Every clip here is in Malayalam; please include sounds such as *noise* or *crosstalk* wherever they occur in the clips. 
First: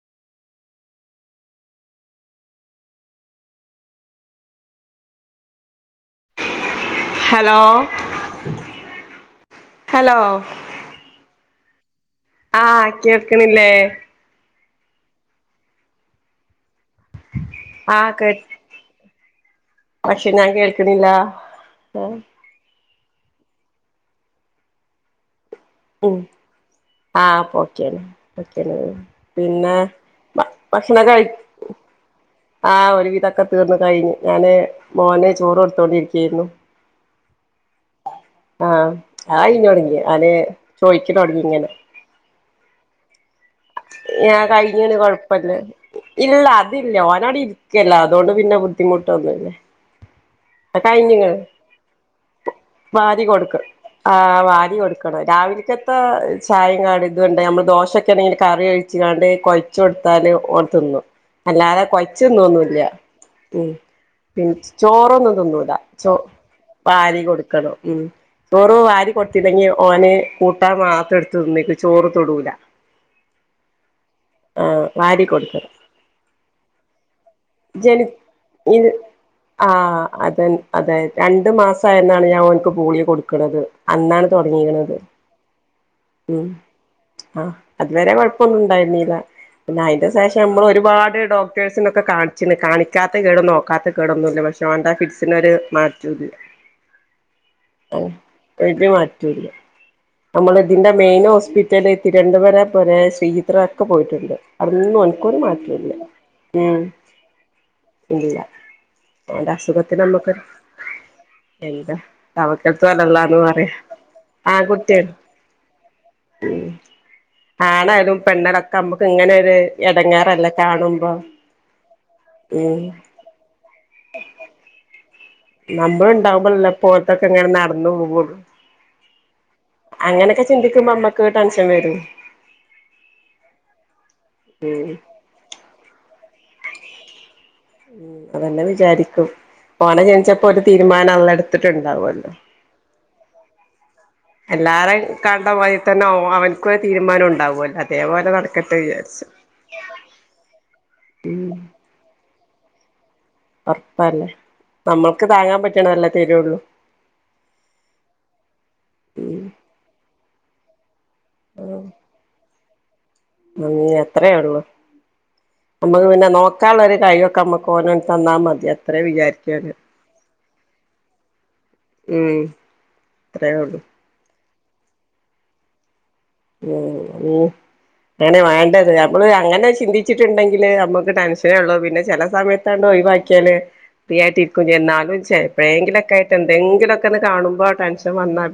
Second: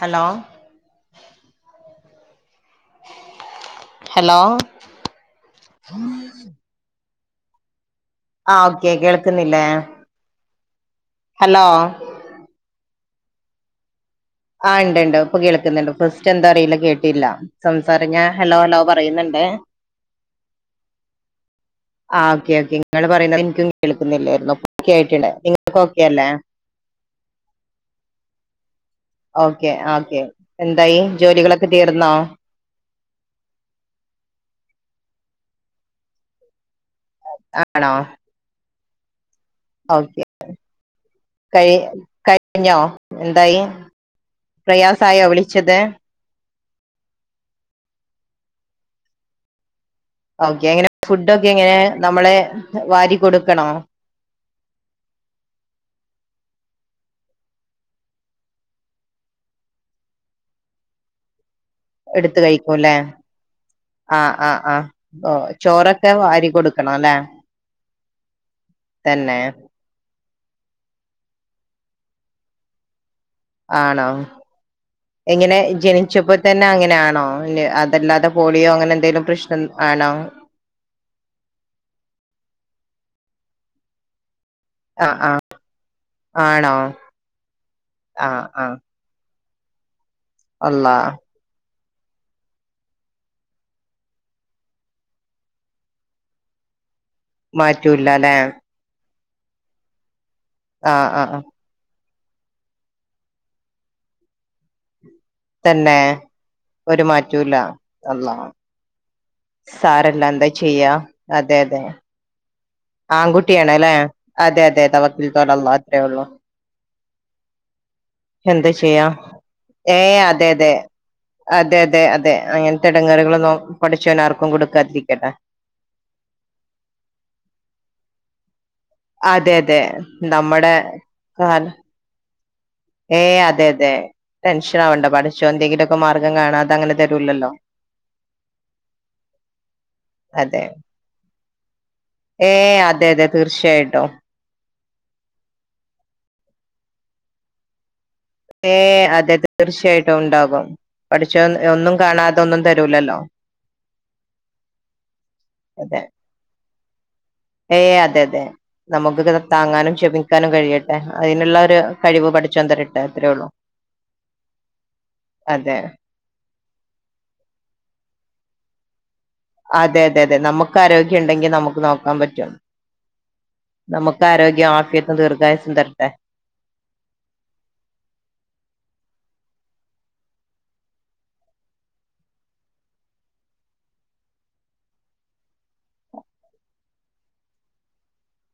ഹലോ ഹലോ ഹലോ ആ ഓക്കെ കേൾക്കുന്നില്ലേ ഹലോ ഹലോ ആ കേൾക്കണില്ലേ ആ ഉണ്ട് ഇപ്പൊ കേൾക്കുന്നുണ്ട് ഫസ്റ്റ് എന്താ അറിയില്ല കേ കേട്ടില്ല ആ സംസാരം ഞാൻ കേ ഹലോ ഹലോ പറയുന്നുണ്ട് പക്ഷെ ഞാൻ കേൾക്കണില്ല ആഹ് ആ ഓക്കെ ഓക്കെ നിങ്ങള് പറയുന്നത് എനിക്കും കേൾക്കുന്നില്ലാര്ന്നു ഇപ്പം ഒക്കെ ആയിണ്ടുണ്ട് നിങ്ങക്ക് ഓക്കെ ഉം അല്ലേ ആ ഇപ്പോ ഓക്കെയാണ് *unintelligible* ഓക്കെ ഓക്കെ എന്തായി ഭക്ഷണം കഴി ജോലികളൊക്കെ തീർന്നോ ആ ഒരു വിധോക്കെ തീർന്നു കഴിഞ്ഞു ഞാന് മോനെ ചോറ് കൊടുത്തോണ്ടിരിക്കയായിരുന്നു ആണോ ആഹ് ആയ് കയ്ഞ്ഞോടങ്ങി ഓക്കെ അലെ ചോയ്ക്ക തൊടങ്ങി ഇങ്ങന കഴി കഴിഞ്ഞോ എന്തായി ഞാൻ കഴിഞ്ഞാണ് പ്രയാസായോ കുഴപ്പമില്ല വിളിച്ചത് ഇല്ല അതില്ല ഓൻ അവിടെ ഇരിക്കല്ല അതുകൊണ്ട് പിന്നെ ബുദ്ധിമുട്ടൊന്നും ഇല്ല ഓക്കെ എങ്ങനെ ഫുഡ ഒക്കെ എങ്ങനെ നമ്മള് വാരി കൊടുക്കണോ ആ വാരി കൊടുക്കണം രാവിലത്തെ ചായ കാടി ഇതുണ്ട് നമ്മള് ദോശയൊക്കെ ആണെങ്കിൽ കറിയൊഴിച്ച് ഒയ്ച്ച്കാണ്ട് കുഴച്ച് കൊടുത്താൽ ഓൻ തിന്നു അല്ലാതെ എടുത്ത് കെയച്ചൊന്നും തിന്നെന്നുല്ല കഴിക്കുംല്ലേ ഉം ആഹ് പിന്നെ ആഹ് ആഹ് ഓ ചോറൊന്നും ചോറൊക്കെ ചേ വാരി കൊടുക്കണം അല്ലെ വാരി കൊടുക്കണം ഉം ചോറ് വാരി തന്നെ കൊടുത്തില്ലെങ്കിൽ ഏ ഓന് കൂട്ടാ മാത്രം ട്ത്ത്ന്ന്ക്ക് ചോറ് തൊടൂല ആണോ ആഹ് വാരി എങ്ങനെ കൊടുക്കണം ജനിച്ചപ്പോ തന്നെ അങ്ങനെ ആണോ ല്ല്യ ജനി അതല്ലാതെ പോളിയോ അങ്ങനെന്തേലും പ്രശ്നം ആണോ അതായത് രണ്ട് മാസായന്നാണ് ഞാൻ ഓൻക്ക് പോളിയൊ കൊട്ക്ക്ണത് അന്നാണ് തൊട്ങ്ങീക്ക്ണത് ആഹ് ആഹ് ഉം ആണോ ആ അന്നേരം ആഹ് കൊഴ്പ്പൊന്നും ആഹ് ണ്ടായ്ന്നീല പിന്നെ അയ്ന്റെ ശേഷം നമ്മൾ അള്ളാ ഒരുപാട് ഡോക്ടേഴ്സിനൊക്കെ കാൺ ച്ച്ന്ന് കാണിക്കാത്ത കേടും നോക്കാത്ത കേടൊന്നും ല്ല പക്ഷേ ഓന്റെ ഫിറ്റ്സിനൊരു മാറ്റും ല്ല ആ മാറ്റൂല്ല അല്ലെ ഒരു മാറ്റൂല്ല നമ്മള് തിന്റെ ആഹ് മെയ്ന് ആഹ് ഹോസ്പി റ്റല് തിരുവനന്തപുരം പൊരേ ശ്രീത്ര ഒക്കെ പോയിട്ട്ണ്ട് അതൊന്നും ഓൻക് ക്കൊരു മാറ്റോല്ല്യ തന്നെ ഏ ഒരു മാറ്റൂല്ലാ ഇല്ല ഓന്റെ അസുഖത്തിന് സാരല്ല നമ്മക്കൊരു എന്താ ചെയ്യാ അതെ അതെ എന്താ തവക്കൽത്തു അലല്ലാന്ന് പറയാ ആൺകുട്ടിയാണ്ലെ അതെ അതെ തവക്കൽത്തു അലള്ളാ അത്രേ ഒള്ളു. ഉം ആണായലും എന്താ പെണ്ണലൊക്കെ ചെയ്യാ മ്മക്ക് ങ്ങനൊരു ഏഹ് അതെ എടങ്ങേറല്ലേ അതെ കാണ് മ്പോ അതെ അതെ അതെ അങ്ങൻത്തെ എടങ്ങേറ്കളൊന്നും പടച്ചോൻ ആർക്കും കൊട്ക്കാതിരിക്കട്ടേ ന്നമ്മള് ണ്ടാവുമ്പളല്ലെ പ്പോൽതൊക്കെ ങ്ങനെ നട്ന്ന് പോകൊള്ളു അതെ അതെ ന്നമ്മടെ ചിന്തിക്കുമ്പോ നമ്മക്ക് കാല ടെൻഷൻ വരും ഏ അതെതെ ടെൻഷനാവണ്ട പാട് എന്തെങ്കിലൊക്കെ മാർഗം കാണാതങ്ങനെ തരൂലല്ലോ ഉം അതന്നെ വിചാരിക്കും പാണ ജനിച്ചപ്പോ ഒരു അതെ തീരുമാനള്ള ട്ത്ത്ട്ട്ണ്ടാവല്ലോ ഏ അതെ അതെ തീർച്ചയായിട്ടും. എല്ലാരെ കണ്ടമാത് രിത്തന്നെ ഓൻ അവൻക്കൊര് തീര്മാനൊണ്ടാവല്ലോ അതേ പോലെ നട ഏ അതെതെ തീർച്ചയായിട്ടും ഉണ്ടാകും പടച്ചോൻ ഒന്നും കാണാതൊന്നും തരൂലല്ലോ ഒർപ്പല്ലേ നമ്മൾക്ക് താങ്ങാൻ അതെ പറ്റ്ണതല്ലേ തരൊള്ളു. ഏ അതെതെ നമുക്ക്ത് താങ്ങാനും ക്ഷമിക്കാനും കഴിയ അ അയ്ന്ള്ളൊരു കഴിവ് പടച്ചോൻ തരട്ടെ അത്രേ ഉള്ളൂ ഉം അത്രെയൊള്ളു അതെ അമ്മക്ക് പിന്നെ നോ ക്കാള്ളൊര് കഴിവൊക്കെ അമ്മക്ക് ഓനാണ്ട് തന്നാമതി അത്രേ വിചാരി അതെ അതെ അതെ നമ്മക്കാരോഗ്യണ്ടെങ്കി നമ്മക്ക് നോക്കാൻ ഉം പറ്റും അത്രേ ഉള്ളൂ നമ്ക്ക് ക്കാരോഗ്യം ആഫിയത്തും ദീർഘായുസും തരട്ടേ ആമീൻ അങ്ങനെവേണ്ടത് അമ്മള് അങ്ങനെ ചിന്തിച്ചിട്ട്ണ്ടെങ്കില് അമ്മക്ക് ടെൻഷനേള്ളൂ പിന്നെ ചെല സമയത് ത്താണ്ടൊയ് വാക്കിയാല് ഫ്രീ ആയിട്ടിരിക്കും ചെയ്യ ന്നാലും ചെലപ്പഴേങ്കിലുക്കേയ്ട്ട് ന്തേങ്കിലൊക്കെന്ന് കാണ് മ്പൊ ടെൻഷ ടെൻഷൻ വന്നാ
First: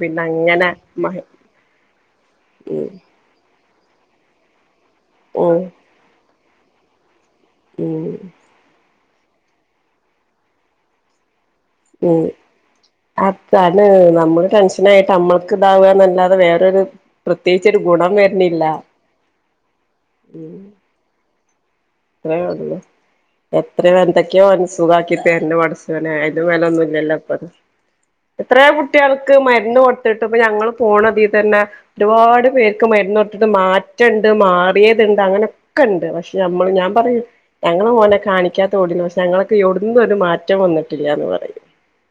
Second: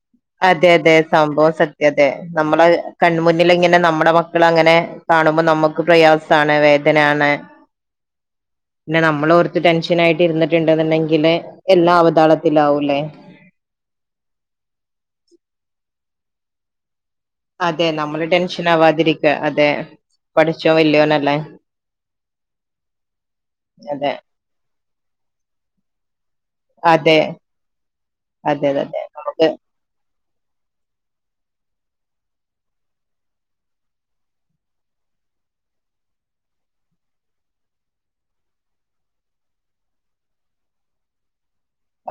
അതെ പിന്നങ്ങനെ അതെ മഴ സംഭവം സത്യം അതെ നമ്മളെ കൺമുന്നിലിങ്ങനെ നമ്മുടെമക്കളങ്ങനെ കാണുമ്പോ ഉം നമ്മുക്ക് പ്രയാസം സാണ് വേധന ആണ്. ഉം ഉം പിന്നെ നമ്മളോർത്ത് ടെൻഷൻ ആയിട്ടിര്ന്ന്ട്ട്ണ്ട്ന്ന്ണ്ടെങ്കില് എല്ലാ ഉം അവതാളത്തിലാവൂല്ലേ അതാണ് നമ്മള് ടെൻഷനായിട്ട് അമ്മൾക്ക് താവാന്നല്ലാതെ വേറൊരു പ്രത്യേകിച്ചൊരു അതെ ഗുണം നമ്മള് വരുന്നില്ല ടെൻഷനാവാതിരിക്ക അതെ പഠച്ചോൻ വല്യോനല്ലേ അത്രേഒള്ളു. എത്രെയോ അതെ എന്തക്യോ ഓന് സുഗാക്കി തര്ന് പടച്ചോനെ അതെ അയ്‌ന്റെമേലൊന്നൂല്ലല്ലൊപ്പത്. അതെ എത്രയോ അതെ അതെ കുട്ട്യാൾക്ക് നമുക്ക് മര്ന്ന് കൊടുത്തിട്ട്പ്പ ഞങ്ങള്പോണതീതന്നെ ഒരുപാട് പേർക്ക് മരുന്നൊടുത്തിട്ട് മാറ്റണ്ട് മാറിയതുണ്ട് അങ്ങനെ ഒക്കെണ്ട് പക്ഷെ ഞമ്മള് ഞാ പറയും ഞങ്ങള് ഓന് കാണിക്കാത്തത് എവുടൂല്ല്യ പഷേ ഞങ്ങളൊക്കെ എവുടുന്നും ഓന് മാറ്റം വന്നിട്ടില്ല പറയും.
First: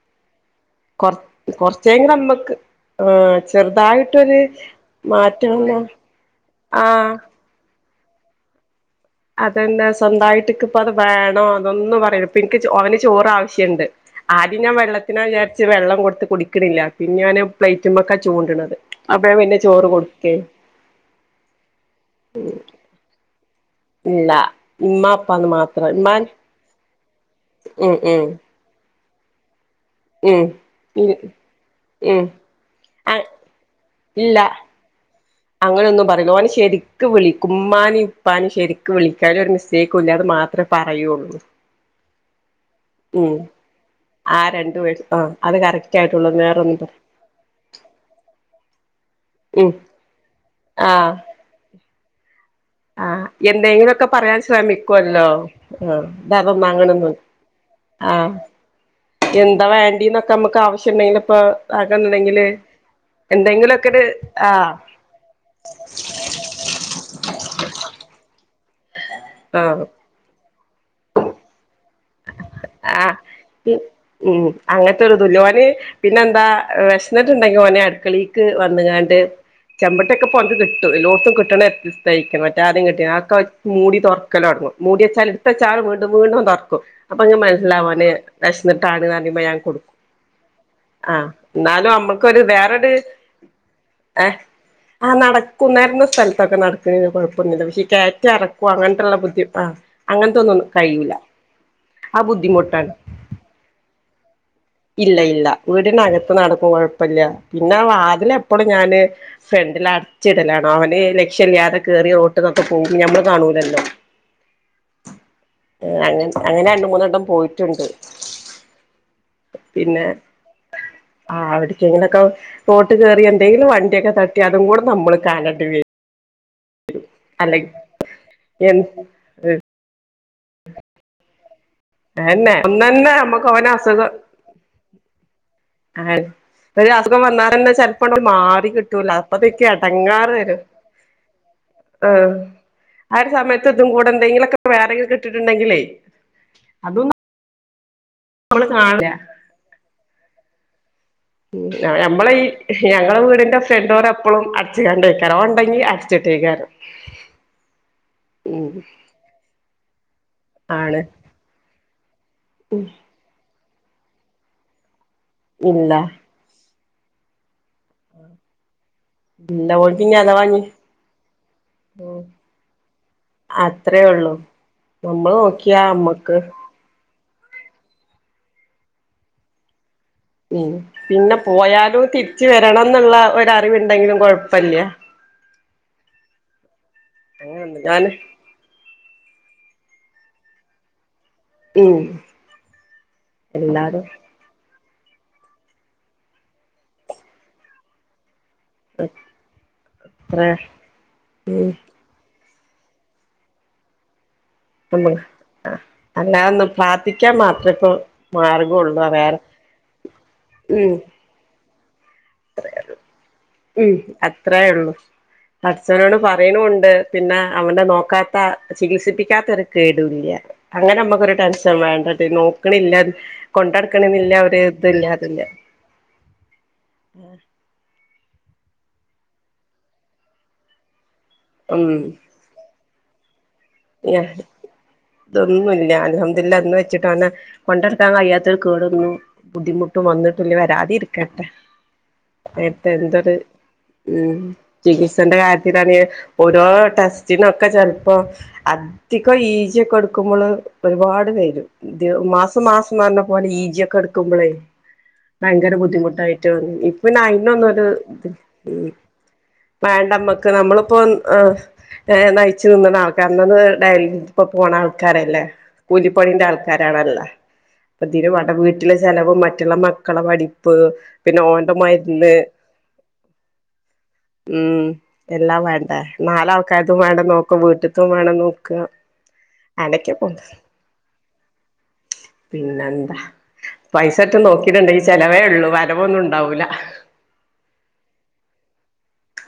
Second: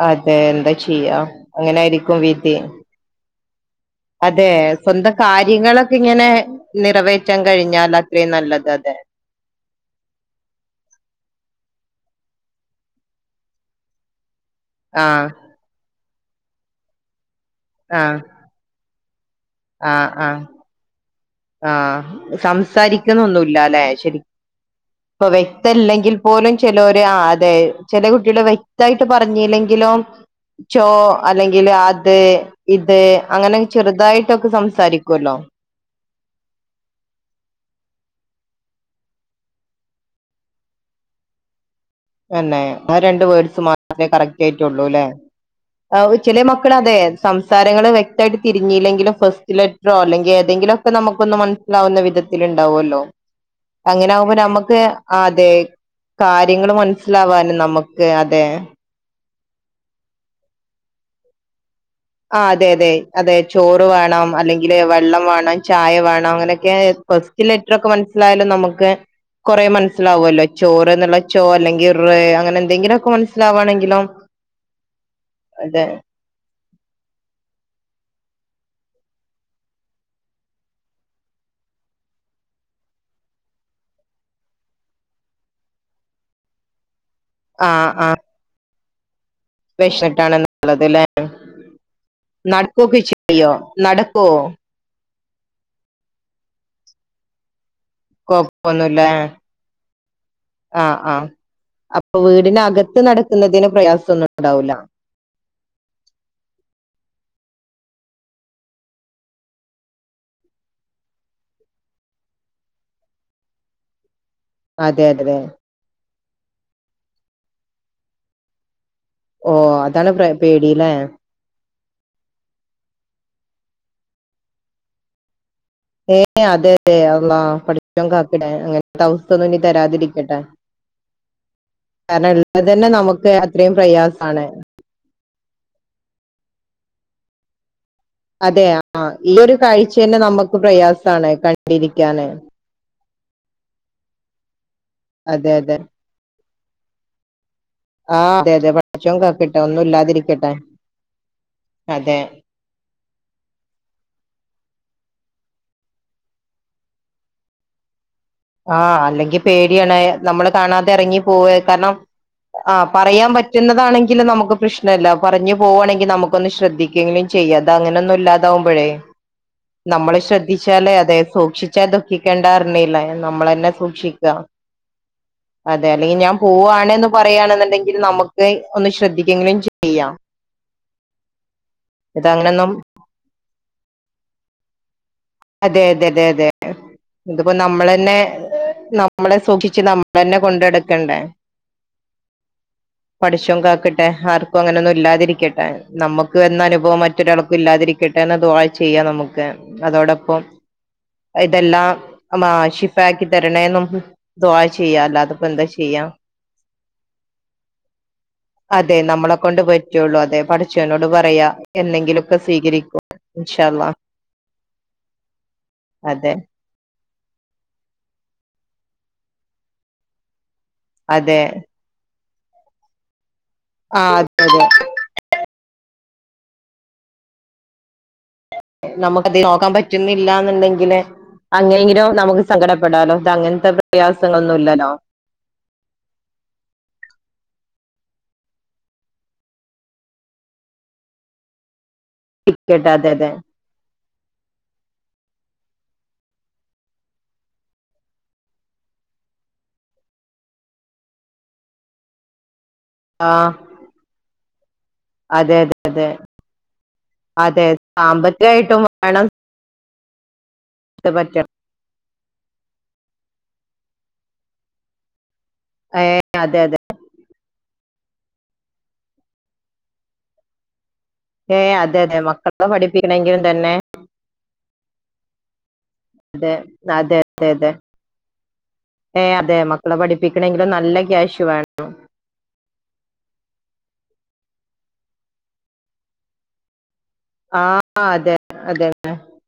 അതെ എന്താ ചെയ്യാ അങ്ങനായിരിക്കും വിധി. ആഹ് ചെറുതായിട്ട് അതെ സ്വന്തം കാര്യങ്ങളൊക്കിങ്ങനെ ആഹ് നിറവേറ്റാൻ കഴിഞ്ഞാല് അത്രേം നല്ലത് അതെ അതന്നാ സ്വന്തായിട്ട്ക്കിപ്പത് വേണോ അതൊന്നും പറയൂലാ ഇപ്പനിക്ക് അവന് ചോറാവശ്യുണ്ട്. ആദ്യം ഞാൻ ആഹ വെള്ളത്തിനാവിചാരിച്ച് വെള്ളം കൊടുത്ത് കുടിക്കണില്ല പിന്നോന് പ്ലേറ്റ്മ്മക്കാ ആഹ് ചൂണ്ട്ണത്. അപ്പം ഞാൻ പിന്നെ ചോറ് ആഹ് കൊടുക്കേ ആഹ് ആഹ് സംസാരിക്കുന്നൊന്നൂല്ലാലേ ശെരി ഇല്ല ഇമ്മ ഇപ്പൊ അപ്പാന്ന് മാത്രം വ്യക്തല്ലെങ്കി ഇമ്മാ പോലും ചെലോര് ആഹ് അതെ ഉം ചെല ഉം കുട്ട്യോള് വ്യക്തായിട്ട് പറഞ്ഞീലെങ്കിലും ചോ അല്ലെങ്കില് ഉം അത് ഉം ഇത് അങ്ങനെ ചെറുതായിട്ടൊക്കെ സംസാരിക്കുവല്ലൊ അങ്ങനെ ഒന്നും പറയല്ല് ഓന് ശെരിക്ക് വിളിക്കും ഉമ്മാനും ഇപ്പാനും ശെരിക്ക് വിളിക്കും ഒരു മിസ്റ്റേക്കും ഇല്ല അത് മാത്രം പറയോ *inaudible* തന്നെ ആഹ് രണ്ട് വേർഡ്സ് മാത്രമേ ആ കറക്റ്റ് രണ്ട് ആയിട്ടുള്ളൂ അല്ലേ വേർഡ്സ് ആ അത് കറക്റ്റ് ആയിട്ടുള്ളൂ ചില മക്കള് വേറൊന്നും പറ അതെ സംസാരങ്ങള് വ്യക്തമായിട്ട് തിരിഞ്ഞീല്ലെങ്കിലും ഫസ്റ്റ് ഉം ലെറ്ററോ അല്ലെങ്കിൽ ഏതെങ്കിലൊക്കെ ആഹ് നമുക്കൊന്ന് മന സ്സിലാവുന്ന വിധ ത്തിൽ ഉണ്ടാവുമല്ലോ ആഹ് എന്തെങ്കിലുമൊക്കെ അങ്ങനെ ആകുമ്പോ പറയാൻ നമുക്ക് ശ്രമിക്കുവല്ലോ അതെ ആഹ് ഇതതൊന്നും കാര്യങ്ങള് അങ്ങനൊന്നും മനസ്സിലാവാനും നമുക്ക് ആഹ് അതെ എന്താ വേണ്ടീന്നൊക്കെ നമുക്ക് ആവശ്യം ഉണ്ടെങ്കിൽ ഇപ്പൊ *unintelligible* ആഹ് അതെ അതെ അതെ ചോറ് എന്തെങ്കിലുമൊക്കെ ഒരു വേണം ആഹ് അല്ലെങ്കില് വെള്ളം വേണം ചായ വേണം അങ്ങനെയൊക്കെ കൊസ് ലെറ്ററൊക്കെ മനസ്സിലായാലും നമുക്ക് കുറെ ആഹ് മനസ്സിലാവുമല്ലോ ചോറ് എന്നുള്ള ച്ചോ അല്ലെങ്കിൽ റേ അങ്ങനെ എന്തെങ്കിലുംക്കെ ആഹ് മനസ്സിലാവാണെങ്കിലോ ഉം അങ്ങനത്തെൊരിതുല്ല ഓന് അതെ പിന്നെന്താ വിശന്നിട്ടുണ്ടെങ്കി ഓന് അടുക്കളേക്ക് വന്നങ്ങാണ്ട് ചെമ്പട്ടൊക്കെ പൊന്ത കിട്ടും എല്ലോടുത്തും കിട്ടണ എത്തി തയ്ക്കും മറ്റോരും കിട്ടിതക്കെ മൂടി തുറക്കല് തുടങ്ങും മൂടി വെച്ചാൽ എടുത്ത് വെച്ചാലും വീണ്ടും വീണ്ടും തുറക്കും അപ്പൊ അങ്ങനെ മനസ്സിലാവും ആഹ് അവന് ആഹ് വിശന്നിട്ടാണ് *unintelligible* വിശന്നിട്ടാണെന്നുള്ളത് ല്ലേ ആഹ് എന്നാലും നമ്മുക്കൊരു വേറൊരു നടക്കൊക്കെ ചെയ്യോ നടക്കോ ഏഹ് ആഹ് നടക്കും നടന്ന സ്ഥലത്തൊക്കെ നടക്കുന്ന കുഴപ്പൊന്നില്ല പക്ഷെ കേറ്റം ഇറക്കവും കൊഴപ്പൊന്നുംല്ലേ അങ്ങനെയുള്ള ബുദ്ധി ആഹ് അങ്ങനത്തോന്നും ആഹ് കഴിയൂല ആഹ് അപ്പൊ ആ ബുദ്ധിമുട്ടാണ് വീടിനകത്ത് നടക്കുന്നതിന് പ്രയാസം ഒന്നും ഉണ്ടാവൂല്ല ഇല്ല ഇല്ല വീടിനകത്ത് നടക്കും കൊഴപ്പില്ല പിന്നെ വാതില് എപ്പോഴും ഞാന് ഫ്രണ്ടിൽ അടച്ചിടലാണോ അവന് ലക്ഷ്യമില്ലാതെ കേറി അങ്ങോട്ടുവൊക്കെ പോകും നമ്മള് കാണൂലല്ലോ അതെ അതെ അ അങ്ങനെ രണ്ട് മൂന്ന് വട്ടം പോയിട്ടുണ്ട് ഓ പിന്നെ അതാണ് പേ പേടിയില്ലേ ആഹ് അവക്കെങ്ങനൊക്കെ തോട്ട് കേറി എന്തെങ്കിലും വണ്ടിയൊക്കെ തട്ടി അതും കൂടെ നമ്മള് കാണേണ്ടി വരും ഏയ് അതെ അതെ അള്ളാ അല്ലെങ്കി പടച്ചോൻ കാക്കട അങ്ങനെ എ അവസ്ഥൊന്നും ഇനി തരാതിരിക്കട്ടെ കാരണം അതന്നെ അല്ലെ തന്നെ ഒന്നന്നെ നമുക്ക് നമ്മക്ക് ഓന അത്രയും പ്രയാസാണ് ആഹ് ഒരു അസുഖം വന്നന്നാല് ച അപ്പൊ അതെ മാറി ആ കിട്ടൂല ഈ ഒരു അപ്പത്തേക്ക് കാഴ്ച തന്നെ ഇടങ്ങാറ് നമുക്ക് വരും പ്രയാസാണ് കണ്ടിരിക്കാന് ആഹ് ആ ഒരു സമയത്ത് ഇതും കൂടെ എന്തെങ്കിലുംക്കെ വേറെങ്കിലും അതെ അതെ കെട്ടിട്ടുണ്ടെങ്കിലേ അതും ആഹ് അതെ നമ്മള് അതെ കാണില്ല പടച്ചോൻ കാക്കട്ടെ ഒന്നുംല്ലാതിരിക്കട്ടെ ഉം നമ്മള ഈ ഞങ്ങളെ വീടിന്റെ ഫ്രണ്ട് ഡോറ് എപ്പളും അടച്ച് കൊണ്ടയ്ക്കാരം ഓൻണ്ടെങ്കി അടച്ചിട്ടേക്കാരം *inaudible* ഉം ആഹ് അല്ലെങ്കിൽ പേടിയാണ് നമ്മള് കാണാതെ ആണ് ഇറങ്ങി പോവ കാരണം ആഹ് പറയാൻ പ റ്റുന്നതാണെങ്കിലും നമുക്ക് പ്രശ്നല്ല പറഞ്ഞു ഇല്ല പോകവാണെങ്കിൽ നമുക്കൊന്ന് ശ്രദ്ധിക്കെങ്കിലും ചെയ്യാം ഇത് അങ്ങനെന്നും ഇല്ലാതാവുമ്പോഴേ ഇല്ല ഓൽക്ക് ഇനി നമ്മള് അഥവാ ഇനി ശ്രദ്ധിച്ചാല് അതെ സൂക്ഷിച്ചാൽ ദുഖിക്കണ്ടാറിഞ്ഞില്ലേ നമ്മളന്നെ അത്രേ സൂക്ഷിക്ക ഒള്ളൂ നമ്മള് നോക്കിയാ അതേ അല്ലേ ഞാൻ അമ്മക്ക് പോ പോവാണ്ന്ന് പറയുകയാണെന്നുണ്ടെങ്കിൽ നമുക്ക് ഒന്ന് ശ്രദ്ധിക്കങ്കിലും ചെയ്യാം ഉം പിന്നെ പോയാലും ഇത് തിരിച്ച് അങ്ങനൊന്നും വരണംന്നുള്ള ഒര് അറിവുണ്ടെങ്കിലും കൊഴപ്പല്ല അതെ അതെ അതെ അതെ ഇതിപ്പോ അങ്ങനൊന്നും നമ്മൾ ഞാന് തന്നെ ന നമ്മളെ സൂക്ഷിച്ച് നമ്മൾ തന്നെ കൊണ്ട് നടക്കണ്ടേ ഉം പടച്ചോൻ എല്ലാരും കാക്കട്ടെ ആർ ക്കും അങ്ങനെന്നും ഇല്ലാതിരിക്കട്ടെ നമുക്ക് വന്ന അനുഭവം മറ്റൊരാൾക്കും ഇല്ലാതിരിക്കട്ടെ എന്ന ദു ആ ചെയ്യാം നമുക്ക് അത്ര അതോടൊപ്പം ഉം ഇതെല്ലാം ആഷിക്കാക്കി തരണേന്നും ദുആ ചെയ്യാം നമ്മ അല്ലാതപ്പോ എന്താ ചെയ്യാം അല്ലാതൊന്ന് പ്രാർത്ഥിക്കാൻ മാത്രേ ഇപ്പോ അതെ മാർഗൊള്ളൂ വേറെ നമ്മളളെ- കൊണ്ട് പറ്റുള്ളൂ അതെ ഉം പടച്ചോനോട് പറയാ എന്തെങ്കിലുമൊക്കെ സ്വീകരിക്കും ഇൻഷാ അള്ളാ ഉം അത്രയേ ഉള്ളൂ പടച്ചവനോട് അതെ പറയണുണ്ട് പിന്നെ അവനെ നോക്കാത്ത ചികിത്സിപ്പിക്കാത്ത ഒരു കേടുവില്ല അങ്ങനെ നമ്മക്കൊരു അതെ ടെൻഷൻ വേണ്ട ട്ടൊ നോക്കാനില്ല കൊണ്ട് ആ നടക്കണില്ല അതെ ഒരു അതെ ഇതില്ല അതില്ല ആ നമമക്ക് അതി നോക്കാൻ പറ്റുന്നില്ല എന്നുണ്ടെങ്കിൽ അങ്ങനെങ്കിലോ ഉം നമുക്ക് സങ്കടപ്പെടാലൊ ഇതങ്ങനത്തെ പ്രയാസങ്ങളൊന്നും ഇല്ലല്ലോ ഇതൊന്നുല്ല അലഹദില്ല എന്ന് വെച്ചിട്ട് അവനെ കൊണ്ട് നടക്കാൻ കഴിയാത്തൊരു കേടൊന്നും ബുദ്ധിമുട്ടും വന്നിട്ടില്ല വരാതിരിക്കട്ടെ നേരത്തെ *unintelligible* അതെ അതെ എന്തൊരു ഉം ചികിത്സന്റെ കാര്യത്തിലാണ് ഓരോ ടെസ്റ്റിനൊക്കെ ചെലപ്പോ അധികം ഈ ജെയ് ഓകെ എടുക്കുമ്പോള് ഒരുപാട് പേരും മാസം മാസം പറഞ്ഞ ആ പോലെ ഈജിയൊക്കെ എടുക്കുമ്പോളേ അതെ ഭയങ്കര അതെ അതെ ബുദ്ധിമുട്ടായിട്ട് ഇപ്പോ പിന്നെ അതെ അയിനിന്നൊരു സാമ്പത്തികമായിട്ടും ഉം വേണം വേണ്ട മ്മക്ക് നമ്മളിപ്പോ ഇത് ആ പറ്റണം ഏ നയിച്ചു തിന്നണ ആൾക്കാര് എന്നന്ന് ഡയലി ഇപ്പ പോണ ആൾക്കാരല്ലേ ഏ കൂലിപ്പണിന്റെ അതെ അതെ ആൾക്കാരാണല്ല ഇപ്പൊ വാടക വീട്ടിലെ ചിലവ് മറ്റുള്ള മക്കളെ പഠിപ്പ് പിന്നെ ഏയ് ഓന്റെ അതെ അതെ മരുന്ന് മക്കളെ പഠിപ്പിക്കണമെങ്കിലും തന്നെ ഉം എല്ലാം വേണ്ടേ നാലു അതെ ആൾക്കാര്‌തും അതെ വേണ്ട അതെ നോക്ക അതെ വീട്ടിൽ ഏ അതെ മക്കളെ അനക്കെ പോണ്ട് പഠിപ്പിക്കണമെങ്കിലും നല്ല ക്യാഷ് വേണം പിന്നെന്താ പൈസ ഒക്കെ നോക്കിയിട്ടുണ്ടെങ്കിൽ ചെലവേ ഉള്ളു വരവൊന്നും ഉണ്ടാവൂല ആഹ അതെ അതെ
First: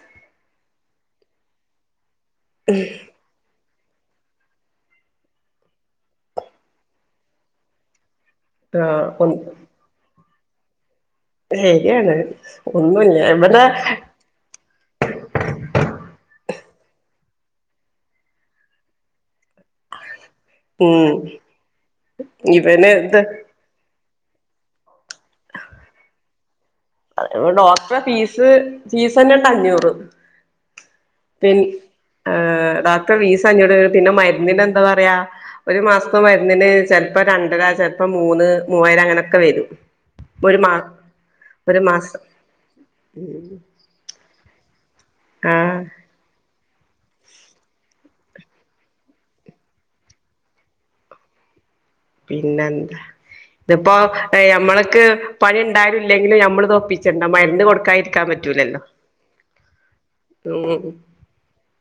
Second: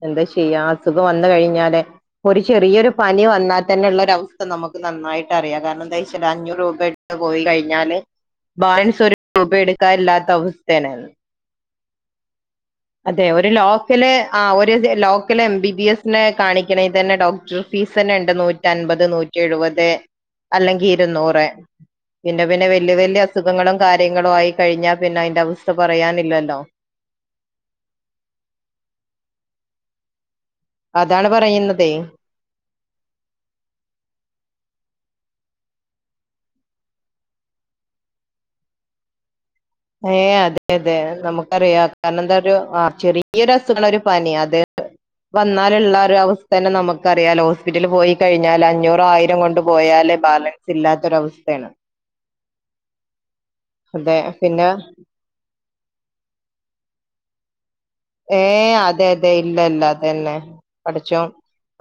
എന്താ ചെയ്യാ അസുഖം വന്നു കഴിഞ്ഞാലേ ഒരു ചെറിയൊരു പനി വന്നാ തന്നെ ഉള്ളര അവസ്ഥ നമുക്ക് നന്നായിട്ട് അറിയാം കാരണം എന്താ വെച്ചാൽ അഞ്ഞൂറ് രൂപയിട്ട് പോയി കഴിഞ്ഞാല് ആ ബാലൻസ് ഒരു ഒ രൂപ എടുക്കാനില്ലാത്ത അവസ്ഥയാണ് ഇല്ലേ *unintelligible* ഒന്നൂല്ല ഇവടെ ആഹ് ഒരു ലോക്കൽ എം ബി ബി എസിനെ കാണിക്ണേ തന്നെ ഡോക്ടർ ഫീസ് തന്നെണ്ട് നൂറ്റൻപത് നൂ റ്റി എഴുപത് അല്ലെങ്കി ഉം ഇരുന്നൂറ് പിന്നെ പിന്നെ ഇവന് വല്യ വല്യ ഇത് അസു ഖങ്ങളും കാര്യങ്ങളും ആയി കഴിഞ്ഞാ പിന്നെ അയിന്റെ അവസ്ഥ പറയാനില്ലല്ലോ. അ ഡോക്റ്റെ ഫീസ് ഫീസന്നെണ്ട് അഞ്ഞൂറ്. അതാണ് പറയുന്നതെ ആഹ്. ഡോക്റ്റെ ഫീസ് അഞ്ഞൂറ് പിന്നെ മരുന്നിന് എന്താ പറയാ ഒരു മാസത്തെ മരുന്നിന് ചെൽപ്പം രണ്ടര ചെൽപ്പം മൂന്ന് മൂവായിരം അങ്ങനൊക്കെ വരും. ഏഹ് ഒരു അതെ മാ അതെ. ഒരു നമുക്കറിയാ കാരണം മാസം എന്താ ഒരു ആഹ് ചെറിയൊരു അസുഖങ്ങൾ ഒരു പനി അത് ആഹ് വന്നാലുള്ള ഒരു അവസ് സ്ഥന്നെ നമുക്ക് അറിയാലോ ഹോസ്പിറ്റൽ പോയി കഴിഞ്ഞാൽ അഞ്ഞൂറോ ആയിരം കൊണ്ട് പോയാല് ബാലൻ സില്ലാത്തൊരവസ്ഥേണ്. പിന്നെന്താ ഇതിപ്പോ അതെ ഏഹ് പിന്നെ ഞമ്മള്ക്ക് പണി ണ്ടായാലും ഇല്ലെങ്കിലു നമ്മൾ ത് ഒപ്പിച്ചണ്ട മരുന്ന് കൊടുക്കായി ഏഹ് അതെ അതെ ഇല്ല ഇല്ല അതന്നെ ഉം പടച്ചോൻ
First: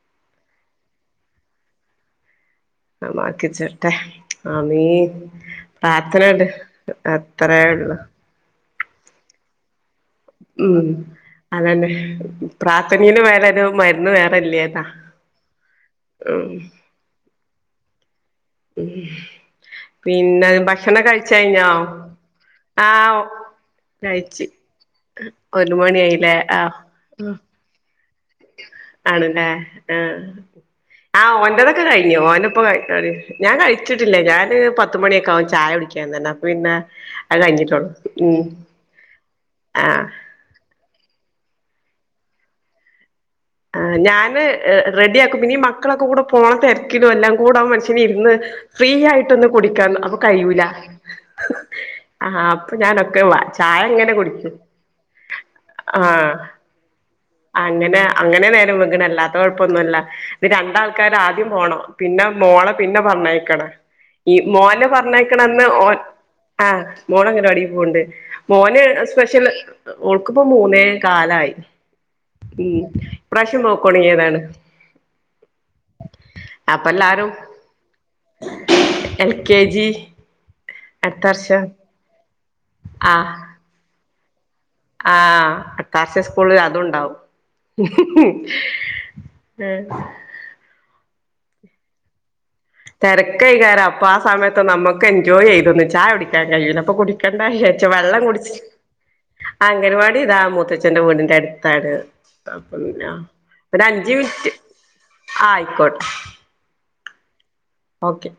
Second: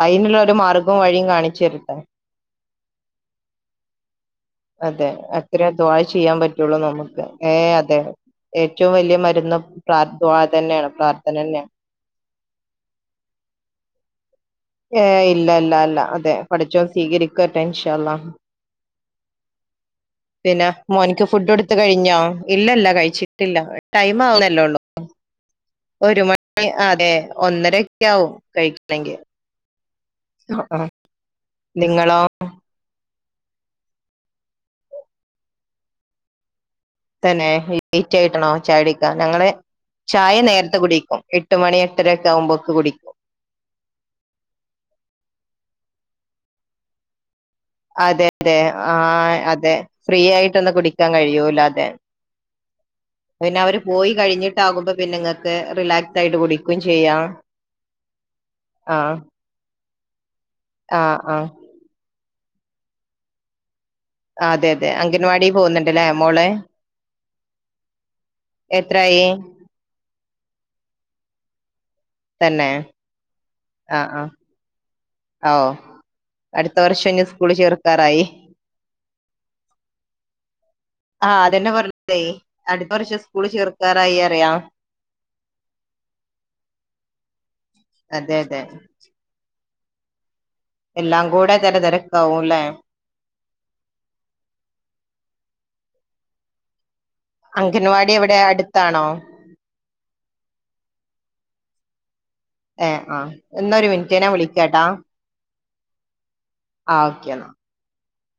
അയ്നുള്ള ഒരു മാർഗും വഴിം കാണിച്ചെരുട്ടൊ. ആഹ് അള്ളാക്കിച്ചെര്റ്റെ. അതെ അത്രേ ദുആ ചെയ്യാൻ പറ്റുള്ളു നമുക്ക് അത്രേ ഏഹ് ഉള്ളു അതെ. ഏറ്റവും വല്യ മരുന്ന് പ്രാ ദുആ തന്നേണ് പ്രാർത്ഥനന്നേണ്. *unintelligible* പ്രാർത്ഥനീല് വേറെ ഒരു മരുന്ന് വേറെല്യ. ഏയ് ഇല്ല ഇല്ല അല്ല അതെ പടച്ചോൻ സ്വീകരിക്കട്ടെ ഇൻഷാ അല്ലാഹ് ഉം പിന്നെ ഭക്ഷണം മോനിക്ക് ഫുഡ് കഴിച്ചയിഞ്ഞോ? കൊടുത്ത് കഴിഞ്ഞോ ഇല്ലല്ല ആഹ് കഴിച്ചിട്ടില്ല ടൈം കഴിച്ച്. ആവുന്നല്ലേ ഉള്ളൂ ഒരു മണ്യായില്ലേ മണി ആഹ് അതെ ആഹ് ഒന്നരയൊക്കെ ആവും കഴിക്കണമെങ്കിൽ ആണ് ല്ലേ ആഹ്. ആഹ് ഓന്റതൊക്കെ കഴിഞ്ഞു നിങ്ങളോ ഓന്പ്പ കഴി ഞാൻ കഴിച്ചിട്ടില്ല ഞാന് പത്തുമണിയൊക്കെ ആവും ചായ കുടിക്കാൻ തന്നെ അപ്പപിന്നെ തന്നെ ലേറ്റ് ആയിട്ടണോ ചായ കുടിക്കാ, ഞങ്ങള് ആഹ് ചായ നേരത്തെ കുടിക്കും. എ ട്ട്മണി എട്ടര ഒക്കാവുമ്പോക്ക് കുടിക്കും. ആന് ഞാന് റെഡിയാക്കും പിന്നേ മക്കളൊക്കെ കൂടെ പോണ തെരിക്കിലും എല്ലാം കൂടാവുമ്പം മൻ അതെ സനിര്ന്ന് അതെ ഫ്രീ ആ ആയിട്ടൊന്ന് അതെ കുടിക്കാൻ അപ്പൊ ഫ്രീ കയ്യൂല. ആയിട്ടൊന്നും കുടിക്കാൻ കഴിയൂല അതെ ആഹ് അപ്പൊ ഞാനൊക്കെള്ള പിന്നെ അവര് പോയി ചായങ്ങനെ കുടിക്ക്യും. കഴിഞ്ഞിട്ടാകുമ്പോ പിന്നെ നിങ്ങൾക്ക് റിലാക്സ് ആഹ് ആയിട്ട് കുടിക്കുകയും ചെയ്യാം അങ്ങനെ അങ്ങനെ ആ നേരംവെഗ്ണേ. അല്ലാത്ത കൊഴപ്പാന്നുല്ല. ഇത് ആ ആ രണ്ടാൾക്കാരാദ്യം പോണം. പിന്നെ മോളെ പിന്നെ പറഞ്ഞയ്ക്കണ. ഈ അതെ മോനെ അതെ അംഗൻവാടി പർഞ്ഞയ്ക്കണന്ന് ഓൻ പോകുന്നുണ്ടല്ലേ മോള് ആഹ് മോളങ്ങനവാടി പോവ്ണ്ട്. മോന് എത്രയായി സ്പെഷ്യൽ ഓൾക്പ്പോ മൂന്നേ കാലായി. തന്നെ ഇപ്രാശ്യം പോകൊട്ങ്ങിയതാണ്. ഔഹ് അടുത്ത വർഷം ഇനി സ്കൂള് ചേർക്കാറായി. എൽ കെ ജി അടുത്ത ആഹ് വർഷം അതന്നെ പറഞ്ഞതേ അടുത്ത വർഷം ആഹ് സ്കൂള് ചേർ ക്കാറായി പറ്യാ. ആഹ് അത്താശ്യ സ്കൂൾല് അതൂണ്ടാവും. അതെ അതെ ഏഹ്. എല്ലാം കൂടെ തെര തെരക്കാവുംല്ലെ? തിരക്കൈകാരം അപ്പൊ ആ സമയത്ത് നമ്മുക്ക് എൻജോയ് ചെയ്തൊന്ന് ചായ കുടിക്കാൻ കഴിയൂല അപ്പൊ കു ക്കണ്ടച്ച അംഗൻവാടി വെള്ളം എവിടെ കുടിച്ചി അടുത്താണോ അംഗൻവാടി ഇതാ മൂത്തച്ഛൻ്ന്റെ വീടിന്റെ അടുത്താണ്. ഏഹ് പിന്നെ ആഹ് എന്നാ ഒ ഒരു അഞ്ച് ഞാൻ മിനിറ്റ് വിളിക്കാട്ടാ ആ ആയിക്കോട്ടെ ആ ഓക്കേ എന്ന ഓക്കെ